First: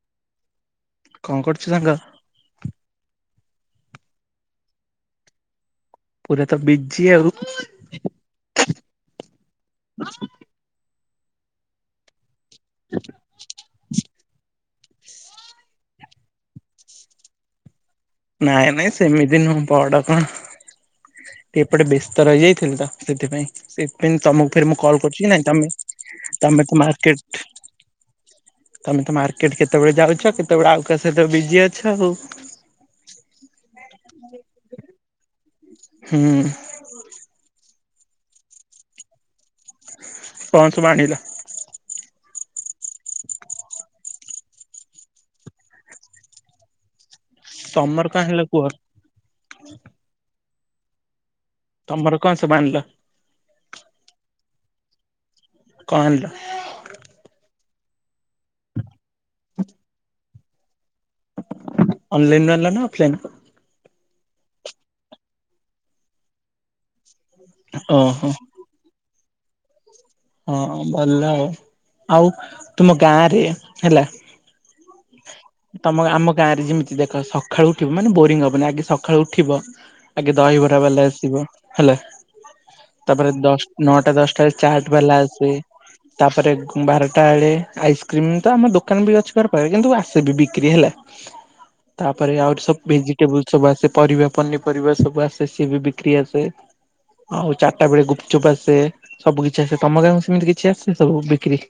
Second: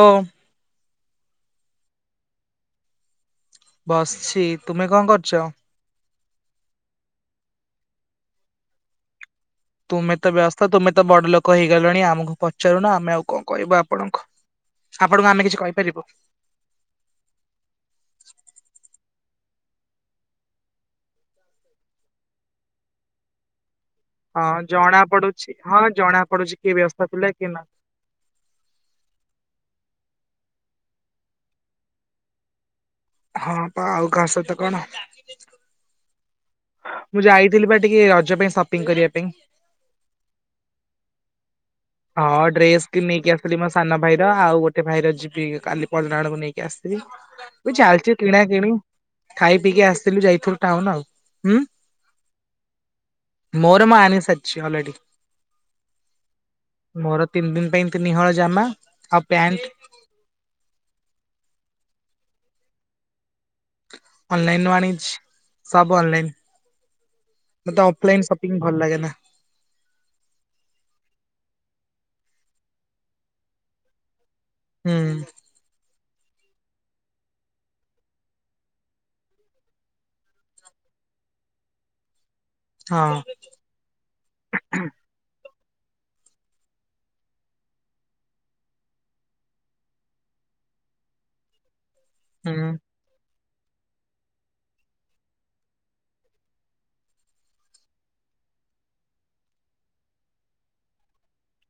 ଓ କଣ କରୁଚୁ ସାଙ୍ଗ। ବସିଛି ତୁମେ କଣ କରୁଛ? ପୁରାତ ବିଜିି ଆଉ ତୁମେ ତ ବ୍ୟସ୍ଥ ତମେ ତ ବଡ ଲୋକ ହେଇଗଲେଣି ଆମକୁ ପ ପଚାରୁନ ଆମେ ଆଉ କଣ କହିବୁ ଆପଣଙ୍କୁ? ଆପଣଙ୍କୁ ଆମେ କିଛି କହିପାରିବୁ। ନାଇଁ ନାଇଁ ସେମିତି ନୁହଁ। ବଡ କଣ ଏପଟେ ବ୍ୟସ୍ତ ରହିଯାଇଥିଲ ତ ସେଥିପାଇଁ ସେଥିପାଇଁ ହଁ ତମକୁ ଫ ମୁଁ ଜଣା କଲ କରୁଛି ପଡୁଛି ନାଇଁମେ ହଁ ଜଣା ପଡୁଛି ତମେ କିଏ ତ ବ୍ୟସ୍ତ ଥିଲେ ମାର୍କେଟ କିଏ ନା ତମେ ତ ମାର୍କେଟ କେତେବେଳେ ଯାଉ ଛ କେତେବେଳେ ଆଉ କା ସହିତ ବିଜି ଅଛ ଆଉ। ହଁ ପା ଆଉ କାହା ସହିତ କଣ? ହୁଁ। ମୁଁ ଯାଇଥିଲି ବା ଟିକେ ରଜ ପାଇଁ ସପିଂ କରିବା ପାଇଁ କଣ ଆଣିଲ? ହଁ ଡ୍ରେସ କି ନେଇକି ଆସିଥିଲି ମୋ ସାନ ଭାଇର ଆଉ ଗୋଟେ ଭାଇର ଯିବି କାଲି ପଟଣକୁ ନେଇକି ଆସିଥିଲି। ଏ ତମର ଚାଲିଚି କଣ ଆଣିଲ କିଣା କୁହ? କିଣି ଖାଇ ପିଇକି ଆସିଥିଲୁ ଯାଇଥିଲୁ। ଟାଉନ ଆଉ। ହୁଁ ତମର କଣ ସବୁ ଆଣିଲ? ମୋର ମୁଁ ଆଣିସାରିଚି ଅଛି ଅଲରେଡ଼ି କଣ? ମୋର ତିନି ଦିନ ପାଇଁ ତିନି ହଳ ଜାମା ଆଉ ପ୍ୟାଣ୍ଟ ଅନଲାଇନ ରୁ ଆଣିଲ ନା ଅଫଲାଇନ୍ ରୁ ଅନଲାଇନ ଆଣିଛି ସବୁ ଅନଲାଇନ। ମତେ ଓହୋ ଅଫଲାଇନ ସପିଂ ଭଲ ଲାଗେ ନା। ହଁ ଭଲ ଆଉ ଆଉ ତୁମ ଗାଁ ରେ ହେଲା। ହୁଁ। ତମ ଆମ ଗାଁ ରେ ଯେମିତି ଦେଖ ସକାଳୁ ଉଠିବ ମାନେ ବୋରିଙ୍ଗ ହବନି ଆଗେ ସକାଳୁ ଉଠିବ ଆଗେ ଦହିବରା ବାଲା ଆସିବ ହେଲା। ହଁ ତାପରେ ଦଶ ନଅଟା ଦଶଟାରେ ଚା ଆସେ ତାପରେ ବାରଟା ବଳେେ ଆଇସ୍କ୍ରିମ ତ ଆମ ଦୋକାନ ବି ଅଛି ଘର ପାଖରେ କିନ୍ତୁ ଆସେ ବି ବିକ୍ରି ହେଲା। ତାପରେ ଆହୁରି ହୁଁ। ସବୁ ଭେଜିଟେବୁଲ ସବୁ ଆସେ ପରିବା ପନିପରିବା ସବୁ ଆସେ ସିଏ ବି ବିକ୍ରି ଆସେ ଆଉ ଚାରିଟା ବେଳେ ଗୁପଚୁପ ଆସେ ସବୁ କିଛି। ଆଛା ଆଛା ତମ ଗାଁକୁ ସେମିତି କିଛି ଆସେ ସବୁ ବିକ୍ରି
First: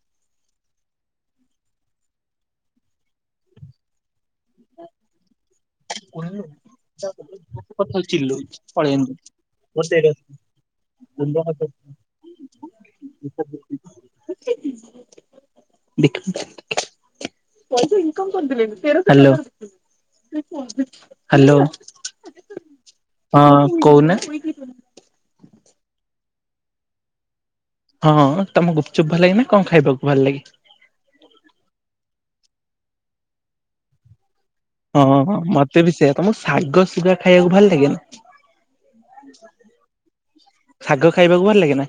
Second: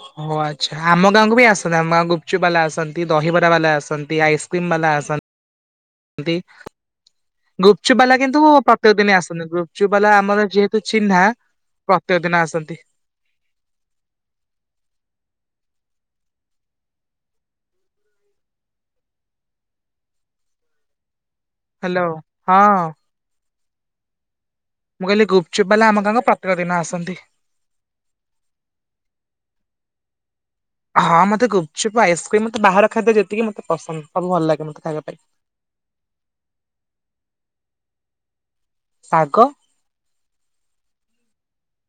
ହଉ ଆଊ। ଆଛା ଆମ ଗାଁକୁ ବି ଆସନ୍ତି ଆମ ଗୁପଚୁପ ବାଲା ଆନ୍ତି ଦହିବରା ବାଲା ଆସନ୍ତି ଆଇସ କିମ୍ ବାଲ ଆସନ୍ତି। ଗୁପଚୁପ କଥା ବାଲା କିନ୍ତୁ ଚିଲଉଛି ପ୍ରତ୍ୟେକ ପଳେଇଆନ୍ତୁ। ଦିନ ଆସନ୍ତି ଗୁପଚୁପ ବାଲା ଆମର ଯେହେତୁ ଚିହ୍ନା ପ୍ରତ୍ୟେକ ଦିନ ଆସନ୍ତି। ଦେଖ ୁ ଇନ କରିଥିଲ ତେର ହ୍ୟାଲୋ ହଁ। ହଁ କହୁନ? ମୁଁ କହିଲି ଗୁପଚୁପ୍ ବଲେ ଆମ କାଙ୍କ ପ୍ରତ୍ୟେକ ଦିନ ଆସନ୍ତି। ହଁ ତମ ଗୁପଚୁପ୍ ଭଲ ଲାଗେ ନା କଣ ଖାଇବାକୁ ଭଲ ଲାଗେ। ହଁ ମତେ ଗୁପଚୁପ ଆଇସ୍କ୍ରିମ ବାହାର ଖାଦ୍ୟ ଯେତିକି ମତେ ପସନ୍ଦ ସବୁ ଭଲ ଲାଗେ। ମତେ ଖାଇବା ପାଇଁ। ହଁଁ ମତେ ବି ସେୟ ତମକୁ ଶାଗ ଶୁଗା ଖାଇବାକୁ ଭଲ ଲାଗେନ। ଶାଗ ଶାଗ ଖାଇବାକୁ ଭଲ ଲାଗେ ନା।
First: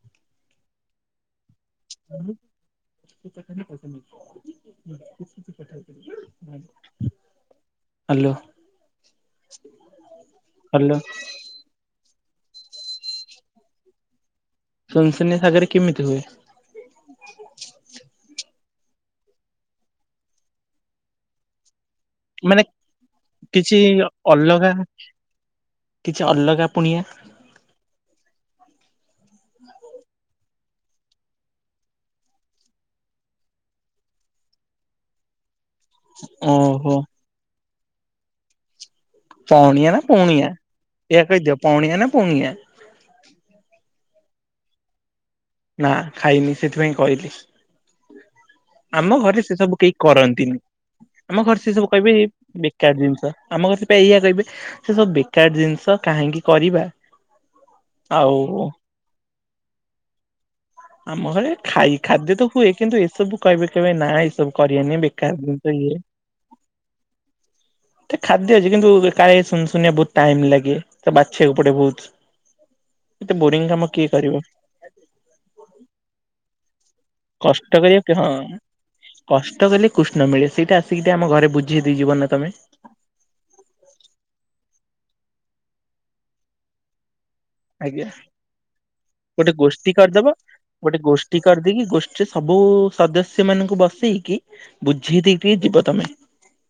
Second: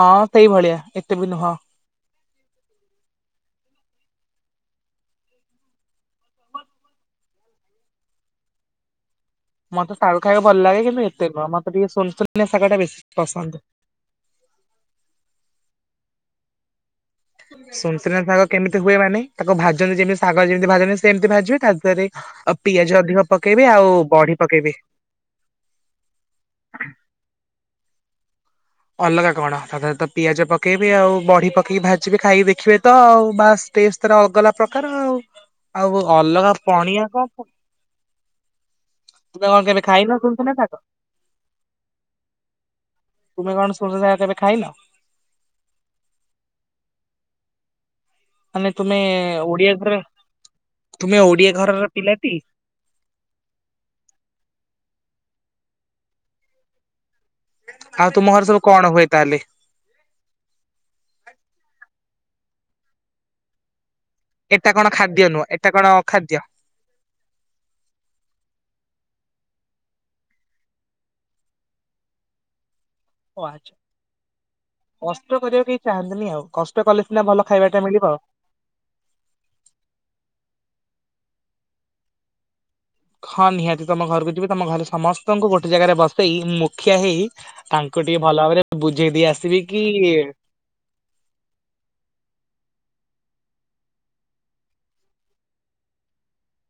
ହଁ ସେଇଭଳିଆ ଏତେ ବି ନୁହଁ। ହ୍ୟାଲୋ। ମତେ ସାରୁ ଖାଇବାକୁ ଭଲ ଲାଗେ ହ୍ୟାଲୋ କିନ୍ତୁ ଏତେ ନୁହଁ ମତେ ଟିକେ ଶୁନୁ ନିଆ ଶାଗ ଟା ବେଶୀ ପସନ୍ଦ। ସୁନୁସୁନିଆ ସାଗରେ କେମିତି ହୁଏ? ସୁନସୁନିଆ ଶାଗ କେମିତି ହୁଏ ମାନେ ତାକୁ ଭାଜନ୍ତି ଯେମିତି ଶାଗ ଯେମିତି ଭାଜନ୍ତି ସେମତି ଭଜିବେ ତା ଦେହରେ ଆଉ ମାନେ ପିଆଜ ଅଧିକ ପକେଇବେ କିଛି ଆଉ ବଢି ପକେଇବେ। ଅଲଗା କିଛି ଅଲଗା ପୁଣିଆ? ଅଲଗା କଣ ତା ଦେହରେ ତ ପିଆଜ ପକେଇବି ଆଉ ବଢି ପକେଇକି ଭାଜିବେ ଖାଇକି ଦେଖିବେ ତ ଆଉ ବାସ ଟେଷ୍ଟ ତାର ଅଗଲା ପ୍ରକାର ଆଉ। ଆଉ ଅଲଗା ଓହୋ ପଣିଆ କଣ? ତୁମେ କଣ କେବେ ପାଣିଆ ନା ଖାଇନ ପୁଣିଆ ସୁନସୁନିଆ ଶାଗ ଏୟା କହିଦିଅ ପାଣିଆ ନା ପୁଣିଆ। ତୁମେ କଣ ସୁନସୁନିଆ ଶାଗ କେବେ ଖାଇନ? ନା ଖାଇନି ସେଥିପାଇଁ କହିଲି। ମାନେ ତୁମେ ଆମ ଘରେ ସେ ଓଡିଆ ସବୁ ଘର କେହି କରନ୍ତିନି ତୁମେ ଆମ ଓଡିଆ ଘରେ ସେ ଘରର ସବୁ କହିବେ ଏ ପିଲାଟି ବେକାର ଜିନିଷ ଆମ ଘରେ ସେ ଏଇଆ କହିବେ ସେ ସବୁ ବେ କାର ଜିନିଷ କାହିଁକି କରିବା? ଆଉ ତୁମ ଘର ସବୁ କଣ ହୁଏ ତାହେଲେ? ଆମ ଘରେ ଖାଇ ଖାଦ୍ୟ ତ ହୁଏ କିନ୍ତୁ ଏସବୁ କହିବେ କେବେ ନ ନା ଏଇସବୁ ଏଟା କଣ କରିବେନି ଖାଦ୍ୟ ବେକାର ନୁହଁ ଏଟା ଜିନିଷ କଣ ଇଏ ଅଖାଦ୍ୟ। ଖାଦ୍ୟ ଅଛି କିନ୍ତୁ କାହିଁ ସୁନ୍ ସୁନିଆ ବହୁତ ଟାଇମ ଲାଗେ ତ ବାଛିବାକୁ ପଡେ ବହୁତ। ଏତେ ଓ ବୋରିଂ ଆଚ୍ଛା କାମ କିଏ କରିବ? କଷ୍ଟ କରିବାକୁ କେହି ଚାହାନ୍ତିନି ଆଉ କଷ୍ଟ କଲେ ସିନା ଭଲ ଖାଇବାଟା କଷ୍ଟ ମିଳିବ କରିବା ଆଉ। ହଁ କଷ୍ଟ କଲେ କୃଷ୍ଣ ମିଳେ ସେଇଟାସ୍ ସେଇଟା ଆମ ଘରେ ବୁଝି ଦେଇଯିବ ନା ତମେ? ହଁ ନିହାତି ତମ ଘରକୁ ଯିବି ତମ ଘରେ ସମସ୍ତଙ୍କୁ ଗୋଟେ ଜାଗାରେ ବସେଇ ମୁଖିଆ ହେଇ ତାଙ୍କୁ ଆଜ୍ଞା ଟିକେ ଭଲ ଭାବରେ ବୁଝେଇ ଦେଇ ଗୋଟେ ଆସିବି କି ଗୋଷ୍ଠୀ କରିଦବ ଗୋଟେ ଗୋଷ୍ଠୀ କରିଦେଇକି ଗୋଷ୍ଠୀରେ ସବୁ ସଦସ୍ୟ ସେମାନଙ୍କୁ ବସେଇକି ବୁଝେଇ ଦେଇକି ଯିବ ତମେ।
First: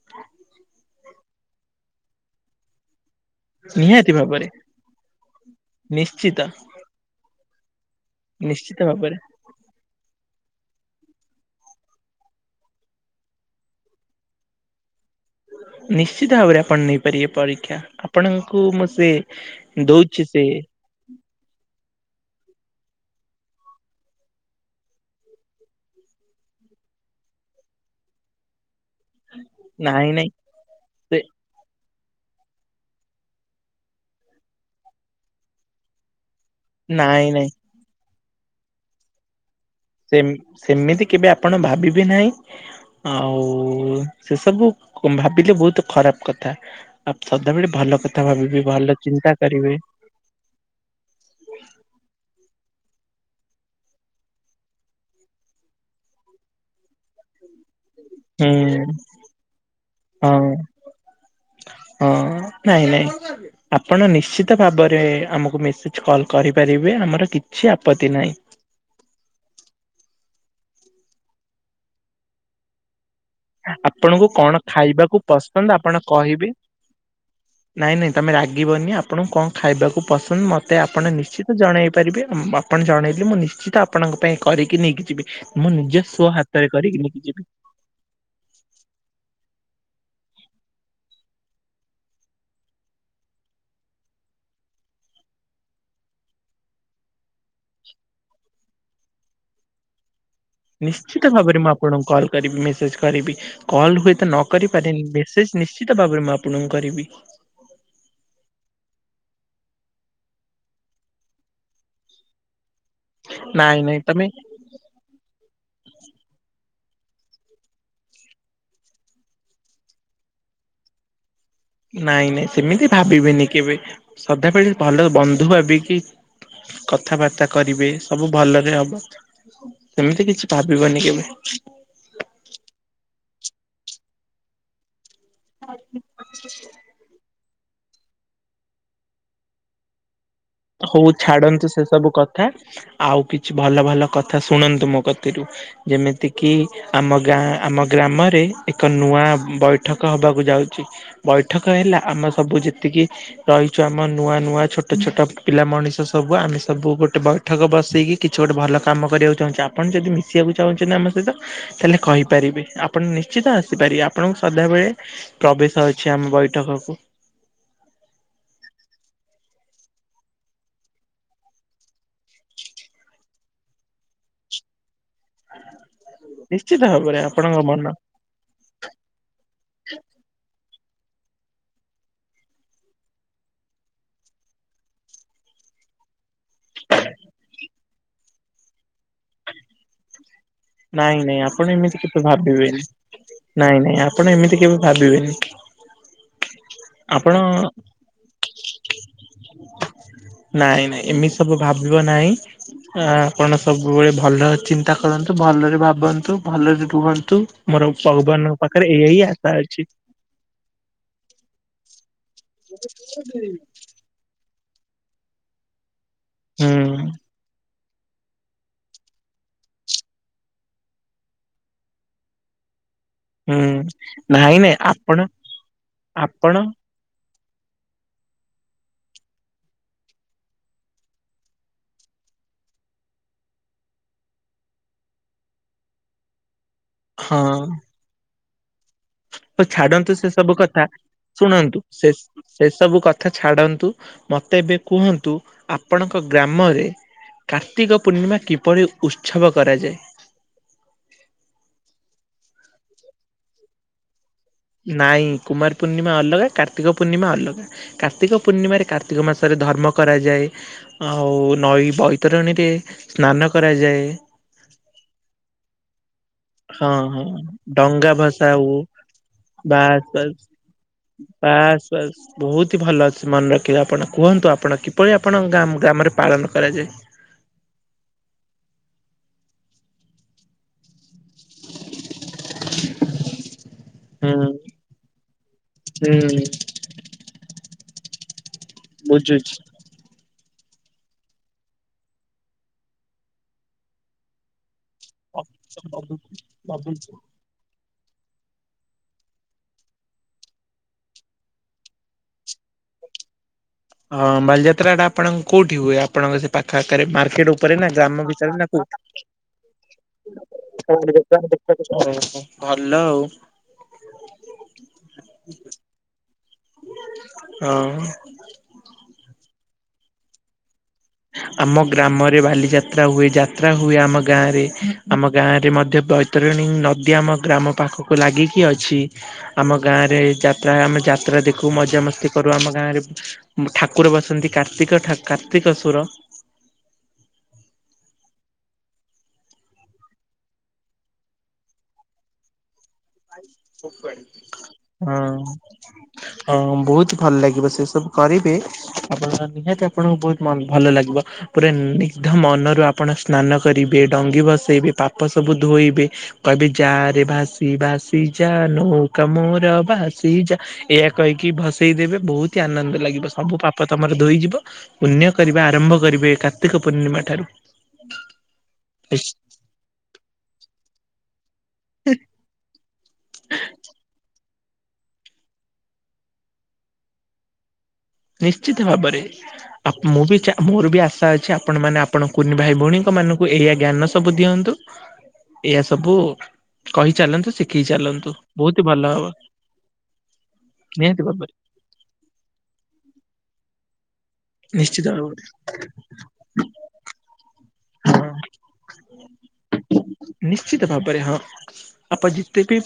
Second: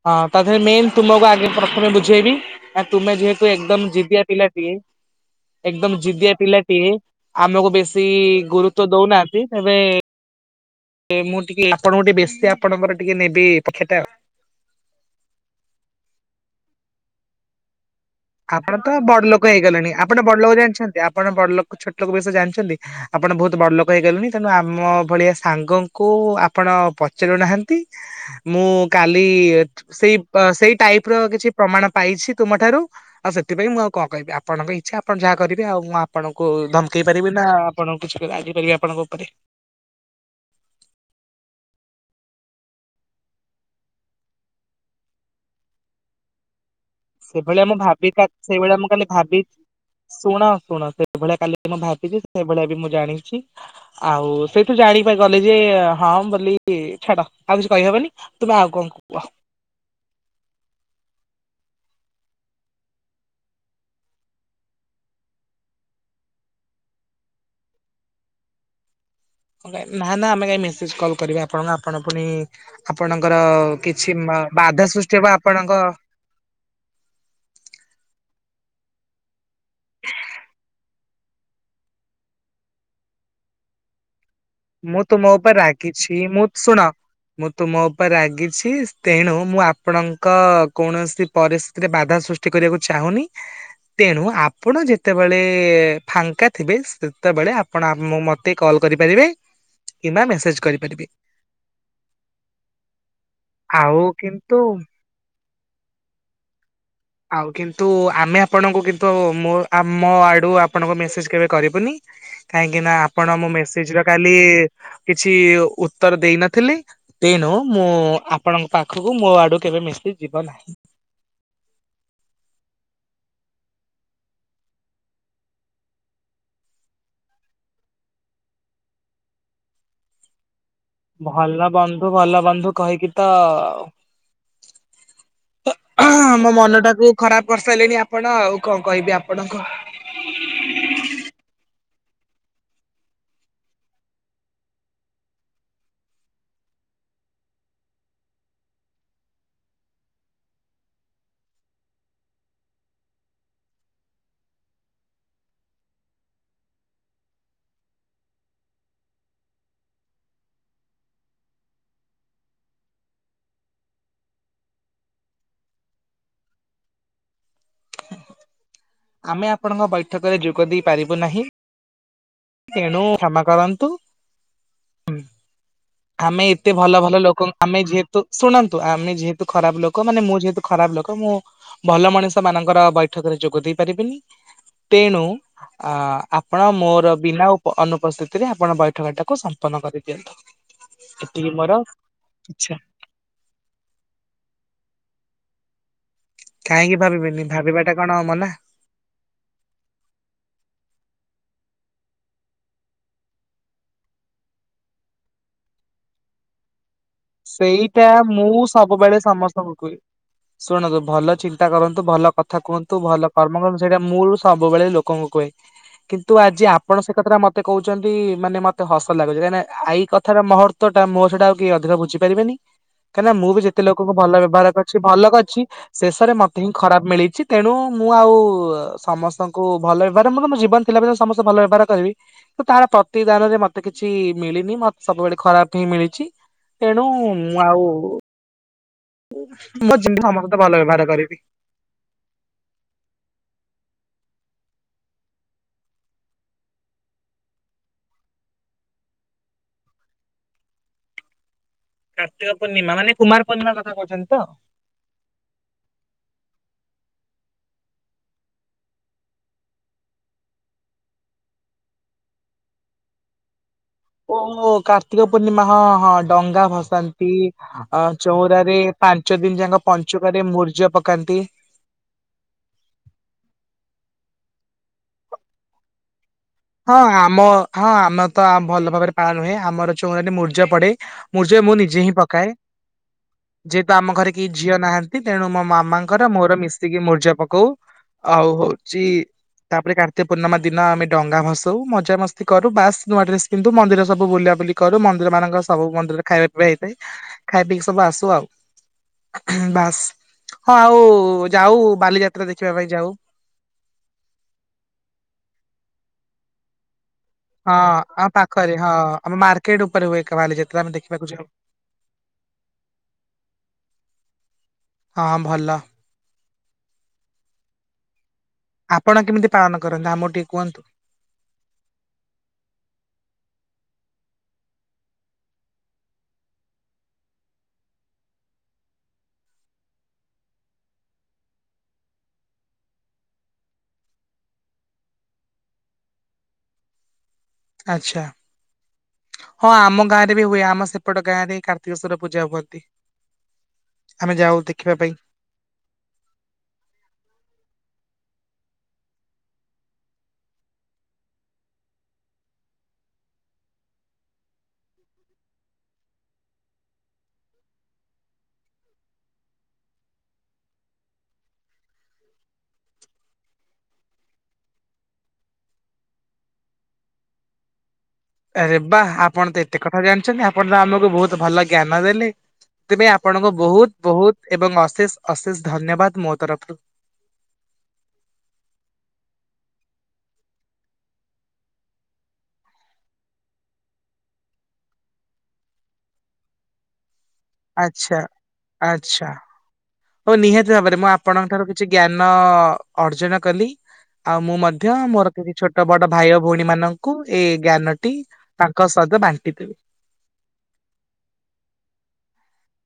ହଁ ତା ଦେହରେ ମେନ୍ ତୁମକୁ ଆଗ ପ୍ରଥମେ ବୁଝେଇବି ତା ପ ତୁମେ ଯେହେତୁ ଏକଦମ ନିହାତି ଜିଦିଆ ଭାବରେ ପିଲାଟିଏ ଏକଦମ ଜିଦିଆ ନିଶ୍ଚିତ ପିଲାଟିଏ ଆମକୁ ବେଶୀ ନିଶ୍ଚିତ ଗୁରୁତ୍ବ ଭାବରେ ଦଉନାହାଁନ୍ତି ତେବେ ମୁଁ ଟିକେ ଆପଣଙ୍କୁ ଟିକେ ବେଶୀ ଆପଣଙ୍କର ଟିକେ ନେବି ପକ୍ଷତା ଆଉ। ନିଶ୍ଚିତ ଭାବରେ ଆପଣ ନେଇପାରିବେ ପରୀକ୍ଷା। ଆପଣଙ୍କୁ ଆପଣ ମୁଁ ତ ସେ ବଡଲୋକ ହେଇଗଲେଣି ଆପଣ ଦଉଛି ସେ ବଡଲୋକ ଜାଣିଛନ୍ତି ଆପଣ ବଡଲୋକ ଛୋଟ ଲୋକ ବିଷୟ ରେ ଜାଣିଚନ୍ତି ଆପଣ ବହୁତ ବଡ ଲୋକ ହେଇଗଲେଣି ତେଣୁ ଆମ ଭଳିଆ ସାଙ୍ଗକୁ ଆପଣ ପଚାରୁୁନାହାନ୍ତି ମୁଁ କାଲି ନାଇଁ ସେଇ ନାଇଁ ପ୍ ସେଇ ଟାଇପ୍ ସେ ର କିଛି ପ୍ରମାଣ ପାଇଛି ତୁମଠାରୁ ଆଉ ସେଥିପାଇଁ ମୁଁ ଆଉ କଣ କହିବି ଆପଣଙ୍କ ଇଚ୍ଛା ଆପଣ ଜାହା କରିବେ ଆଉ ମୁଁ ଆପଣଙ୍କୁ କୁ ଧମକେଇ ନାଇଁ ପାରିବି ନା ନାଇଁ ଆପଣ କିଛି ବି ରାଗି ପାରିବି ଆପଣଙ୍କ ଉପରେ। ସେ ସେମିତି କେବେ ଆପଣ ଭାବିବେ ନାହିଁ ଆଉ ସେ ସବୁ ଭାବିଲେ ବହୁତ ଖରାପ କଥା। ଆ ସେଭଳିଆ ସଦାବେଳେ ମୁଁ ଭଲ ଭାବି, କଥା ଭାବିବି ସେଇଭଳିଆ ଭଲ ମୁଁ କାଲି ଚିନ୍ତା କରିବେ ଭାବିଛି ଶୁଣ ଶୁଣ ସେଇଭଳିଆ କାଲି ମୁଁ ଭାବିଛି। ସେଇଭଳିଆ ବି ମୁଁ ଜାଣିଛି ଆଉ ସେଇଠୁ ଜାଣି ଗଲି ଯେ ହଁ ବୋଲି ଛାଡ ଆଉ କିଛି କହିହବନି ହୁଁ ତୁମେ ଆଉ କଣଙ୍କୁ କୁହ? ହଁ ହଁ ନାଇଁ ନାଇଁ ଆପଣ ନିଶ୍ଚିତ ଭାବରେ ଆମକୁ ମେସେଜ କଲ କରିପାରିବେ ଆମର କିଛି ଆପତ୍ତି ନାହିଁ। ହଁ ନା ନା ଆମେ କାଇଁ ମେସେଜ କଲ୍ କରିବେ ଆପଣ ଆପଣ ପୁଣି ଆପଣଙ୍କର କିଛି ଆପଣଙ୍କୁ କଣ ବାଧା ସୃଷ୍ଟି ଖାଇବାକୁ ହେବ ଆପଣଙ୍କ ପସନ୍ଦ ଆପଣ କହିବେ ନାଇଁ ନାଇଁ ତମେ ରାଗ ଗିବନି ଆପଣଙ୍କୁ କଣ? ଖାଇବାକୁ ପସନ୍ଦ ମୋତେ ଆପ ଆପଣ ନିଶ୍ଚିତ ଜଣାଇ ପାରିବେ ଆପଣ ଜଣେଇଲେ ମୁଁ ନିଶ୍ଚିତ ଆପଣଙ୍କ ପାଇଁ କରିକି ମୁଁ ନେଇକି ଯିବି। ତୁମ ଉପରେ ମୁଁ ନିଜ ରାଗିଛି ସ୍ଵ ମୁଁ ହାତରେ ଶୁଣ କରିକି ନେଇକି ଯିବି ମୁଁ ତୁମ ଉପରେ ରାଗି- ରାଗିଛି ତେଣୁ ମୁଁ ଆପଣଙ୍କ କୌଣସି ପରିସ୍ଥିତିରେ ବାଧା ସୃଷ୍ଟି କରିବାକୁ ଚାହୁଁନି ତେଣୁ, ଆପଣ ଯେତେବେଳେ ଫାଙ୍କା ଥିବେ ସେତେବେଳେ ଆପଣ ମୋତେ କଲ୍ କରିପାରିବେ। କି ମ୍ବବା। ନିଶ୍ଚିତ ଭାବରେ ମୁଁ ଆପଣଙ୍କୁ କଲ୍ କରିବି ମେସେଜ କରିବି କଲ୍ ଆଉ ହୁଏତ, ନ କିନ୍ତୁ କରିପାରନି ମେସେଜ- ନିଶ୍ଚିତ ଭାବରେ ମୁଁ ଆପଣଙ୍କୁ- କରିବି ଆଉ କିନ୍ତୁ, ଆମେ ଆପଣଙ୍କୁ ତ ମୁଁ ମୋ ଆଡ଼ୁ ଆପଣଙ୍କୁ ମେସେଜ କେବେ କରିବୁନି। କାହିଁକି ନା ଆପଣ ମୋ ନାଇଁ ମେସେଜ ନାଇଁ ର ତମେ କାଲି କିଛି ଉତ୍ତର ଦେଇନଥିଲେ। ତେଣୁ ମୁଁ ଆପଣଙ୍କ ପାଖକୁ ମୋ ଆଡୁ କେବେ ମିଶି ଯିବ ନାହିଁ। ନାଇଁ ନାଇଁ ସେମିତି ଭାବିବେନି କେବେ ସଦାବେଳେ ଭଲ ବନ୍ଧୁ ଭାବିକି କଥାବାର୍ତ୍ତା କରିବେ ସବୁ ଭଲରେ ହବ ସେମିତି କିଛି- ଭାବିବନି କେବେ। ଭଲ ବନ୍ଧୁ ଭଲ ବନ୍ଧୁ କହିକି। ତ। ତ ଆମ ମନ ଟାକୁ ଖରାପ କରି। ଶୋଇଲେଣି ଆପଣ ଆଉ କଣ କହିବେ ଆପଣଙ୍କ- ହଉ ଛାଡନ୍ତୁ ସେ ସବୁ କଥା ଆଉ କିଛି ଭଲ ଭଲ କଥା ଶୁଣନ୍ତୁ, ମୋ କତିରୁ ଯେମିତିକି ଆମ ଗାଁ ଆମ ଗ୍ରାମରେ ଏକ ନୂଆ ବୈଠକ ହବାକୁ ଯାଉଛି। ବୈଠକ ହେଲା ଆମ ସବୁ ଯେତିକି ରହିଛୁ ଆମ ନୂଆ ନୂଆ ଛୋଟ ଛୋଟ- ପିଲା ମଣିଷ ସବୁ ଆମେ ସବୁ ଗୋଟେ ବୈଠକ ବସେଇକି କିଛି ଗୋଟେ ଭଲ କାମ କରିବାକୁ ଚାହୁଁଛେ ଆପଣ ଯଦି ମିଶିବାକୁ ଚାହୁଁଛନ୍ତି। ଆମ ସହିତ ତାହେଲେ କହିପାରିବେ ଆପଣ ନିଶ୍ଚିତ ଆସିପାରିବେ ଆପଣଙ୍କୁ ସଦାବେେଳେ ପ୍ରବେଶ ଅଛି ଆମ ବୈଠକକୁ। ଆମେ ଆପଣଙ୍କ ବୈଠକରେ ଯୋଗ ଦେଇ ପାରିବୁ ନାହିଁ ତେଣୁ କ୍ଷମା କରନ୍ତୁ। ହୁଁ ଆମେ ଏତେ ନିଶ୍ଚିତ ଭଲ ଭଲ ଭାବରେ ଲୋକ ଆପଣଙ୍କ ଆମେ ମନ ଯେହେତୁ ଶୁଣନ୍ତୁ, ଆମେ ଯେହେତୁ ଖରାପ ଲୋକ ମାନେ ମୁଁ ଯେହେତୁ- ଖରାପ ଲୋକ ମୁଁ ଭଲ ମଣିଷ ମାନଙ୍କର ବୈଠକ ରେ ଯୋଗଦେଇ- ପାରିବନି ତେଣୁ, ଆପଣ ମୋର ବିନା ଅନୁପସ୍ଥିତିରେ ଆପଣ ବୈଠକ ଟାକୁ ସମ୍ପନ୍ନ କରିଦିଅନ୍ତୁ। ନାଇଁ ନାଇଁ ଏତିକି ମୋର ଆପଣ ଏମିତି କେବେ ଇଚ୍ଛା ଭାବିବେନି ନାଇଁ ନାଇଁ ଆପଣ ଏମିତି କେବେ ଭାବିବେନି। [inaudible] କାହିଁକି ଆପଣ ଭାବିବିନି ଭାବିବା ଟା କଣ ମୱା। ନାଇଁ ନାଇଁ ଏମିତି ସବୁ ଭାବିବ ନାହିଁ ଆପଣ ସବୁବେଳେ ଭଲ ଚିନ୍ତା କରନ୍ତୁ। ଭଲରେ ଭାବନ୍ତୁ ଭଲରେ ରୁହନ୍ତୁ। ମୋର ସେଇଟା ଭଗବାନଙ୍କ ମୁଁ ପାଖରେ ଏଇଆ ସବୁବେଳେ ହିଁ ଆଶା ସମସ୍ତଙ୍କୁ ଅଛି। କୁହେ ଶୁଣନ୍ତୁ, ଭଲ ଚିନ୍ତା କରନ୍ତୁ। ଭଲ। କଥା କୁହନ୍ତୁ ଭଲ କର୍ମ କରନ୍ତୁ ସେଇଟା ମୁଁ ସବୁବେଳେ ଲୋକଙ୍କୁ କୁହେ। କିନ୍ତୁ ଆଜି ହୁଁ ଆପଣ ସେ କଥା ମତେ କହୁଛନ୍ତି ମାନେ ମତେ ହସ ଲାଗୁଛି। କାହିଁକି ନା ଆଇ କଥାର ମହତ୍ୟ ଟା ମୋ ଛଡା ଆଉ କିଏ ଅଧିକ ବୁଝି ପାରିବେନି। କାହିଁକିନା ମୁଁ ବି ହୁଁ ଯେତେ ଲୋକଙ୍କୁ ଭଲ ନାଇଁ ବ୍ୟବହାର ନାଇଁ କରିଛି ଆପଣ ଭଲ କରିଛି ଶେଷରେ ଆପଣ ମତେ ହିଁ ଖରାପ ମିଳିଛି। ତେଣୁ ମୁଁ ଆଉ ସମସ୍ତଙ୍କୁ ଭଲ ବ୍ୟବହାର ମ ମୋ ଜୀବନ ଥିଲାବେ ସମସ୍ତେ ଭଲ ବ୍ୟବହାର କରିବି କି ତାର ପ୍ରତିକାରରେ ମତେ କିଛି ମିଳିନି। ମତେ ସବୁବେଳେ ଖରାପ ହିଁ ମିଳିଛି। ତେଣୁ ମୁଁ ଆଉ ହଉ ମୋ ଛାଡନ୍ତୁ ଜୀବନରେ ସେ ସବୁ ସମସ୍ତେ ଭଲ କଥା ବ୍ୟବହାର କରିବି। ଶୁଣନ୍ତୁ ସେ ସେ ସବୁ କଥା ଛାଡନ୍ତୁ। ମତେ ଏବେ କୁହନ୍ତୁ ଆପଣଙ୍କ ଗ୍ରାମରେ କାର୍ତ୍ତିକ ପୂର୍ଣ୍ଣିମା କିପରି ଉତ୍ସବ କରାଯାଏ। କାର୍ତିକ ପୂର୍ଣ୍ଣିମା ମାନେ କୁମାର ପୂର୍ଣିମା କଥା କହୁଛନ୍ତି ତ। ନାଇଁ କୁମାର ପୂର୍ଣ୍ଣିମା ଅଲଗା କାର୍ତ୍ତିକ ପୂର୍ଣ୍ଣିମା ଅଲଗା କାର୍ତ୍ତିକ ପୂର୍ଣ୍ଣିମାରେ କାର୍ତ୍ତିକ ମାସରେ ଧର୍ମ କରାଯାଏ ଆଉ ନଈ ବୈତରଣୀରେ ସ୍ନାନ କରାଯାଏ। ଓହୋ କାର୍ତ୍ତିକ ପୂର୍ଣ୍ଣିମା ହଁ। ହଁ। ଡଙ୍ଗା ହଁ ହଁ ଭସାନ୍ତି। ଅ ଡଙ୍ଗା ଭସା ହଉ, ଚଉରାରେ ପାଞ୍ଚ ଦିନ ଯାକ ବାସ ପଞ୍ଚୁକରେ ବାସ ମୁର୍ଜ ପକାନ୍ତି। ବାସ ବାସ ବହୁତ ହି ଭଲ ଅଛି ମନେ ରଖିଲେ ଆପଣ କୁହନ୍ତୁ ଆପଣ। ଆପଣ କିପରି ଆପଣ ଗ ଗ୍ରାମରେ ପାଳନ କରାଯାଏ। ହଁ ଆମ ହଁ ଆମେ ତ ଭଲ ଭାବରେ ପାଳନ ହୁଏ। ଆମର ଚଉଁରାରେ ମୂର୍ଜା ପଡେ। ମୂର୍ଯ ମୁଁ ନିଜେ ହିଁ ପକାଏ। ଯେହେତୁ ଆମ ଘରେ ହୁଁ କେହି ଝିଅ ନାହାନ୍ତି, ତେଣୁ ମୋ ମାମାଙ୍କର ହୁଁ ମୋର ମିଶିକି ମୂର୍ଜା ପକାଉ। ହଉ ହଉ। ବୁଝୁଛି। ତାପରେ କାର୍ତ୍ତିକ ପୂର୍ଣ୍ଣିମା। ଦିନ ଆମେ ଡଙ୍ଗା ଭସ ମଜା ମସ୍ତି କରୁ ବାସ୍ ନୂଆ ଡ୍ରେସ ପିନ୍ଧୁ, ମନ୍ଦିର ସବୁଲ ବୁଲା ବୁଲି କରୁ ମନ୍ଦିର ମାନଙ୍କ ସବୁ ମନ୍ଦିର ଖାଇବାପିଇବା ହଁ ହେଇଥାଏ ଖାଇ ପିଇ। ସବୁ ଆସୁ ଆଉ ବାସ୍ ହଁ ଆଉ ଯାଉ ବାଲିଯାତ୍ରା ଦେଖିବା ପାଇଁ ଯାଉ। ହଁ ବାଲିଯାତ୍ରା ଟା ଆପଣଙ୍କ କୋଉଠି ହୁଏ ଆପଣଙ୍କ ସେ ପାଖ ଆଖରେ, ମା ଉପରେ ହଁ ନା ଗ୍ରାମ ଆମ ଭିତରେ ନା ପାଖରେ ହଁ କୋଉଠି, ଆମ ମାର୍କେଟ ଉପରେ ହୁଏ ଏକ ବାଲିଯାତ୍ରା ଆମେ ଦେଖିବାକୁ ଯାଉ। ଭଲ ଆଉ। ହଁ ଭଲ ହଁ। ଆପଣ କେମିତି ପାଳନ କରନ୍ତି, ଆମ ଟିକେ କୁହନ୍ତୁ। ଆମ ଗ୍ରାମରେ ବାଲିଯାତ୍ରା ହୁଏ, ଯାତ୍ରା ହୁଏ ଆମ ଗାଁରେ ଆମ ଗାଁ ରେ ମଧ୍ୟ ବୈତରଣୀ ନଦୀ ଆମ ଗ୍ରାମ ପାଖକୁ ଲାଗିକି ଅଛି, ଆମ ଗାଁ ରେ ଯାତ୍ରା ଆମେ ଯାତ୍ରା ଦେଖୁ ମଜାମସ୍ତି କରୁ, ଆମ ଗାଁରେ ଠାକୁର ବସନ୍ତି କାର୍ତ୍ତିକ କାର୍ତ୍ତିକ କୁ ତର ଆଛା ହଁ ଆମ ଗାଁ ରେ ବି ହୁଏ, ଆମ ସେପଟ ଗାଁ ରେ କାର୍ତ୍ତିକେଶ୍ୱଵର ପୂଜା ହୁଅନ୍ତି। ଆମେ ଯାଉ ଦେଖିବା ପାଇଁ। ହଁ ହଁ ବହୁତ ଭଲ ଲାଗିବ ସେ। ସବୁ କରିବେ ଆପଣ ନିହାତି ଆପଣଙ୍କୁ ବହୁତ ଭଲ ଲାଗିବ ପୁରା ନି ମନରୁ ଆପଣ ସ୍ନାନ କରିବେ ଡଙ୍ଗି ଭସେଇବେ ପାପ ସବୁ ଧୋଇବେ କହିବେ ଯା ରେ ଭାସି ଭା ସି ଯା ନୌକ ମୋର ଭାସି ଯା, ଏହା କହିକି ଭସେଇ ଦେବେ ବହୁତ ହି ଆନନ୍ଦ ଲାଗିବ, ସବୁ ପାପ ତମର ଧୋଇଯିବ ପୁଣ୍ୟ କରିବା ଆରମ୍ଭ କରିବେ କାର୍ତ୍ତିକ ପୂର୍ଣ୍ଣିମା ଠାରୁ। ଆରେ ବା ଆପଣ ତ ଏତେ କଥା ଜାଣିଚନ୍ତି ଆପଣ ତ ଆମକୁ ବହୁତ ଭଲ ଲାଗ ଜ୍ଞାନ ଦେଲେ ସେଥିପାଇଁ ଆପଣଙ୍କ ବହୁତ ବହୁତ ଏବଂ ଅଶେଷ ଅଶେଷ ଧନ୍ୟବାଦ ମୋ ତରଫରୁ। ନିଶ୍ଚିତ ଭାବରେ ଆପ ମୁଁ ବି ଚା ମୋର ବି ଆଶା ଅଛି ଆପଣ ମାନେ ଆପଣ କୁନି ଭାଇ ଭଉଣୀଙ୍କ ମାନଙ୍କୁ ଏଇଆ ଜ୍ଞାନ ସବୁ ଦିଅନ୍ତୁ, ଏଇଆ ସବୁ କହି ଚାଲନ୍ତୁ ଶିଖି ଆଛା ଚାଲନ୍ତୁ ବହୁତ ହି ଭଲ ହବ ଆଚ୍ଛା ହଉ ନିହାତି ଭାବରେ ମୁଁ ନିହାତି ଆପଣଙ୍କ ଭାବରେ। ଠାରୁ କିଛି ଜ୍ଞାନ ଅର୍ଜୁନ କଲି। ଆଉ ମୁଁ ମଧ୍ୟ ନିଶ୍ଚିତ ମୋର ଭାବରେ କିଛି ଛୋଟ ବଡ ଭାଇ ଓ ଭଉଣୀ ମାନଙ୍କୁ ଏ ଜ୍ଞାନଟି ହଁ ତାଙ୍କ ସହିତ ବାଣ୍ଟି ଦେବି। ତେବି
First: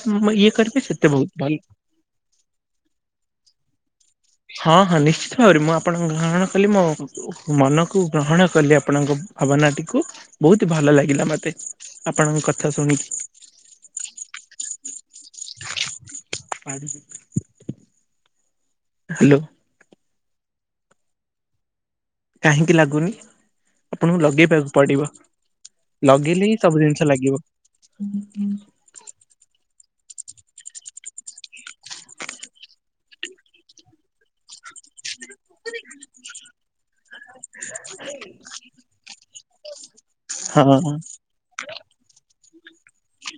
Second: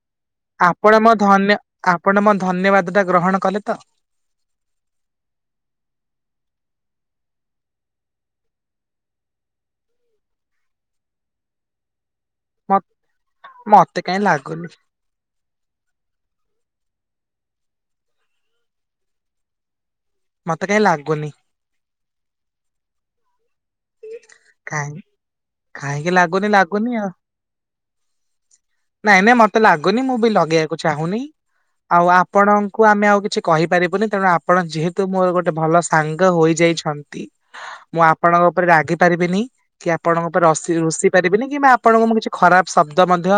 ଆପଣ ମୋ ଧନ୍ୟ ଆପଣ ମୋ ଧନ୍ୟବାଦ ଟା ଗ୍ରହଣ କଲେ ତ? ହଁ ହଁ ନିଶ୍ଚିତ ଭାବରେ ମୁଁ ଆପଣ ଗ୍ରହଣ କଲି ମୋ ମନକୁ ଗ୍ରହଣ କଲି ଆପଣଙ୍କ ଭାବନାଟିକୁ ବହୁତ ଭଲ ଲାଗିଲା ମତେ। ଆପଣଙ୍କ କଥା ମ ଶୁଣିକି ମତେ କାହିଁ ଲାଗୁନି। [unintelligible] ହ୍ୟାଲୋ। ମତେ କାଇଁ ଲାଗୁନି। କାହିଁକି ଲାଗୁନି? ଆପଣଙ୍କୁ ଲଗେଇବାକୁ କାହିଁ ପଡିବ କାହିଁକି ଲାଗୁନି ଲଗେଇଲେ ହିଁ ସବୁ ଲାଗୁନି ଜିନିଷ ଆଉ ଲାଗିବ। ଗୁନି ମୁଁ ବି ଲଗେଇବାକୁ ଚାହୁଁନି ଆଉ ଆପଣଙ୍କୁ ଆମେ ଆଉ କିଛି କହିପାରିବୁନି ତେଣୁ ଆପଣ ଯେହେତୁ ମୋର ଗୋଟେ ଭଲ ସାଙ୍ଗ ହୋଇଯାଇଛନ୍ତି ମୁଁ ଆପଣଙ୍କ ଉପରେ ରାଗି ବିନି କି ଆପଣଙ୍କ ଉପରେ ରସି ହଁ ଋଷି ପାରିବିନି କିମ୍ବା ଆପଣଙ୍ଙ୍କୁ କିଛି ଖରାପ ଶବ୍ଦ ମଧ୍ୟ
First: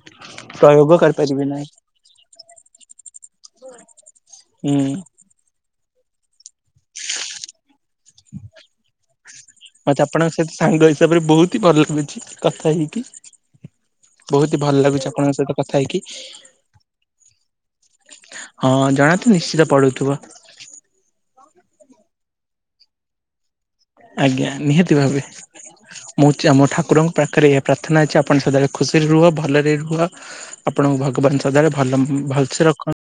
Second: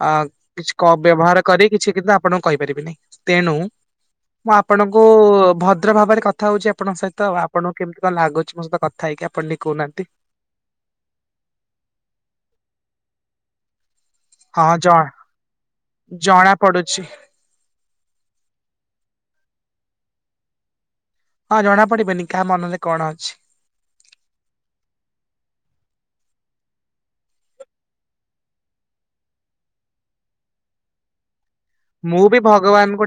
ଅ କିଛି ପ୍ରୟୋଗ କ ବ୍ୟବହାର କରିପାରିବେ କରି ନାହିଁ କିଛି କିନ୍ତୁ ଆପଣଙ୍କୁ କହିପାରିବିନି ତେଣୁ ମୁଁ ହୁଁ। ଆପଣଙ୍କୁ ଭ ଦ୍ର ଭାବରେ କଥା ହଉଚି ଆପଙ୍କ ସହିତ ଆପଣ କେମିତି କଣ ଲାଗୁଛି ମୋ ସହିତ କଥା ହେଇକି ଆପ ମତେ ଆପଣଙ୍କ ସହିତ ସାଙ୍ଗ ହିସାବରେ ବହୁତ ହି ଭଲ ଲାଗୁଛି କଥା ହେଇକି। ବହୁତ ହି ହଁ ଭଲ ଜଣା ଲାଗୁଛି ଆପଣଙ୍କ ସହିତ କଥା ହେଇକି ଜଣା ପଡୁଛି ହଁ ଜଣାନ୍ତୁ ନିଶ୍ଚିତ ପଡୁଥିବ। ହଁ ଜଣା ପଡିବନି କାହା ମନରେ କଣ ଅଛି? ଆଜ୍ଞା ନିହାତି ଭାବେ ମୁଁ ଯେ ଆମ ଠାକୁରଙ୍କ ପାଖରେ ଏହା ପ୍ରାର୍ଥନା ଅଛି ଆପଣ ସଦାବେଳେ ଖୁସିରେ ରୁହ ଭଲରେ ରୁହ ଆପଣଙ୍କୁ ଭଗବାନ ସଦାରେ ଭଲ ମୁଁ ବି ଭଲସେ ଭଗବାନଙ୍କୁ ରଖନ୍ତ ଡା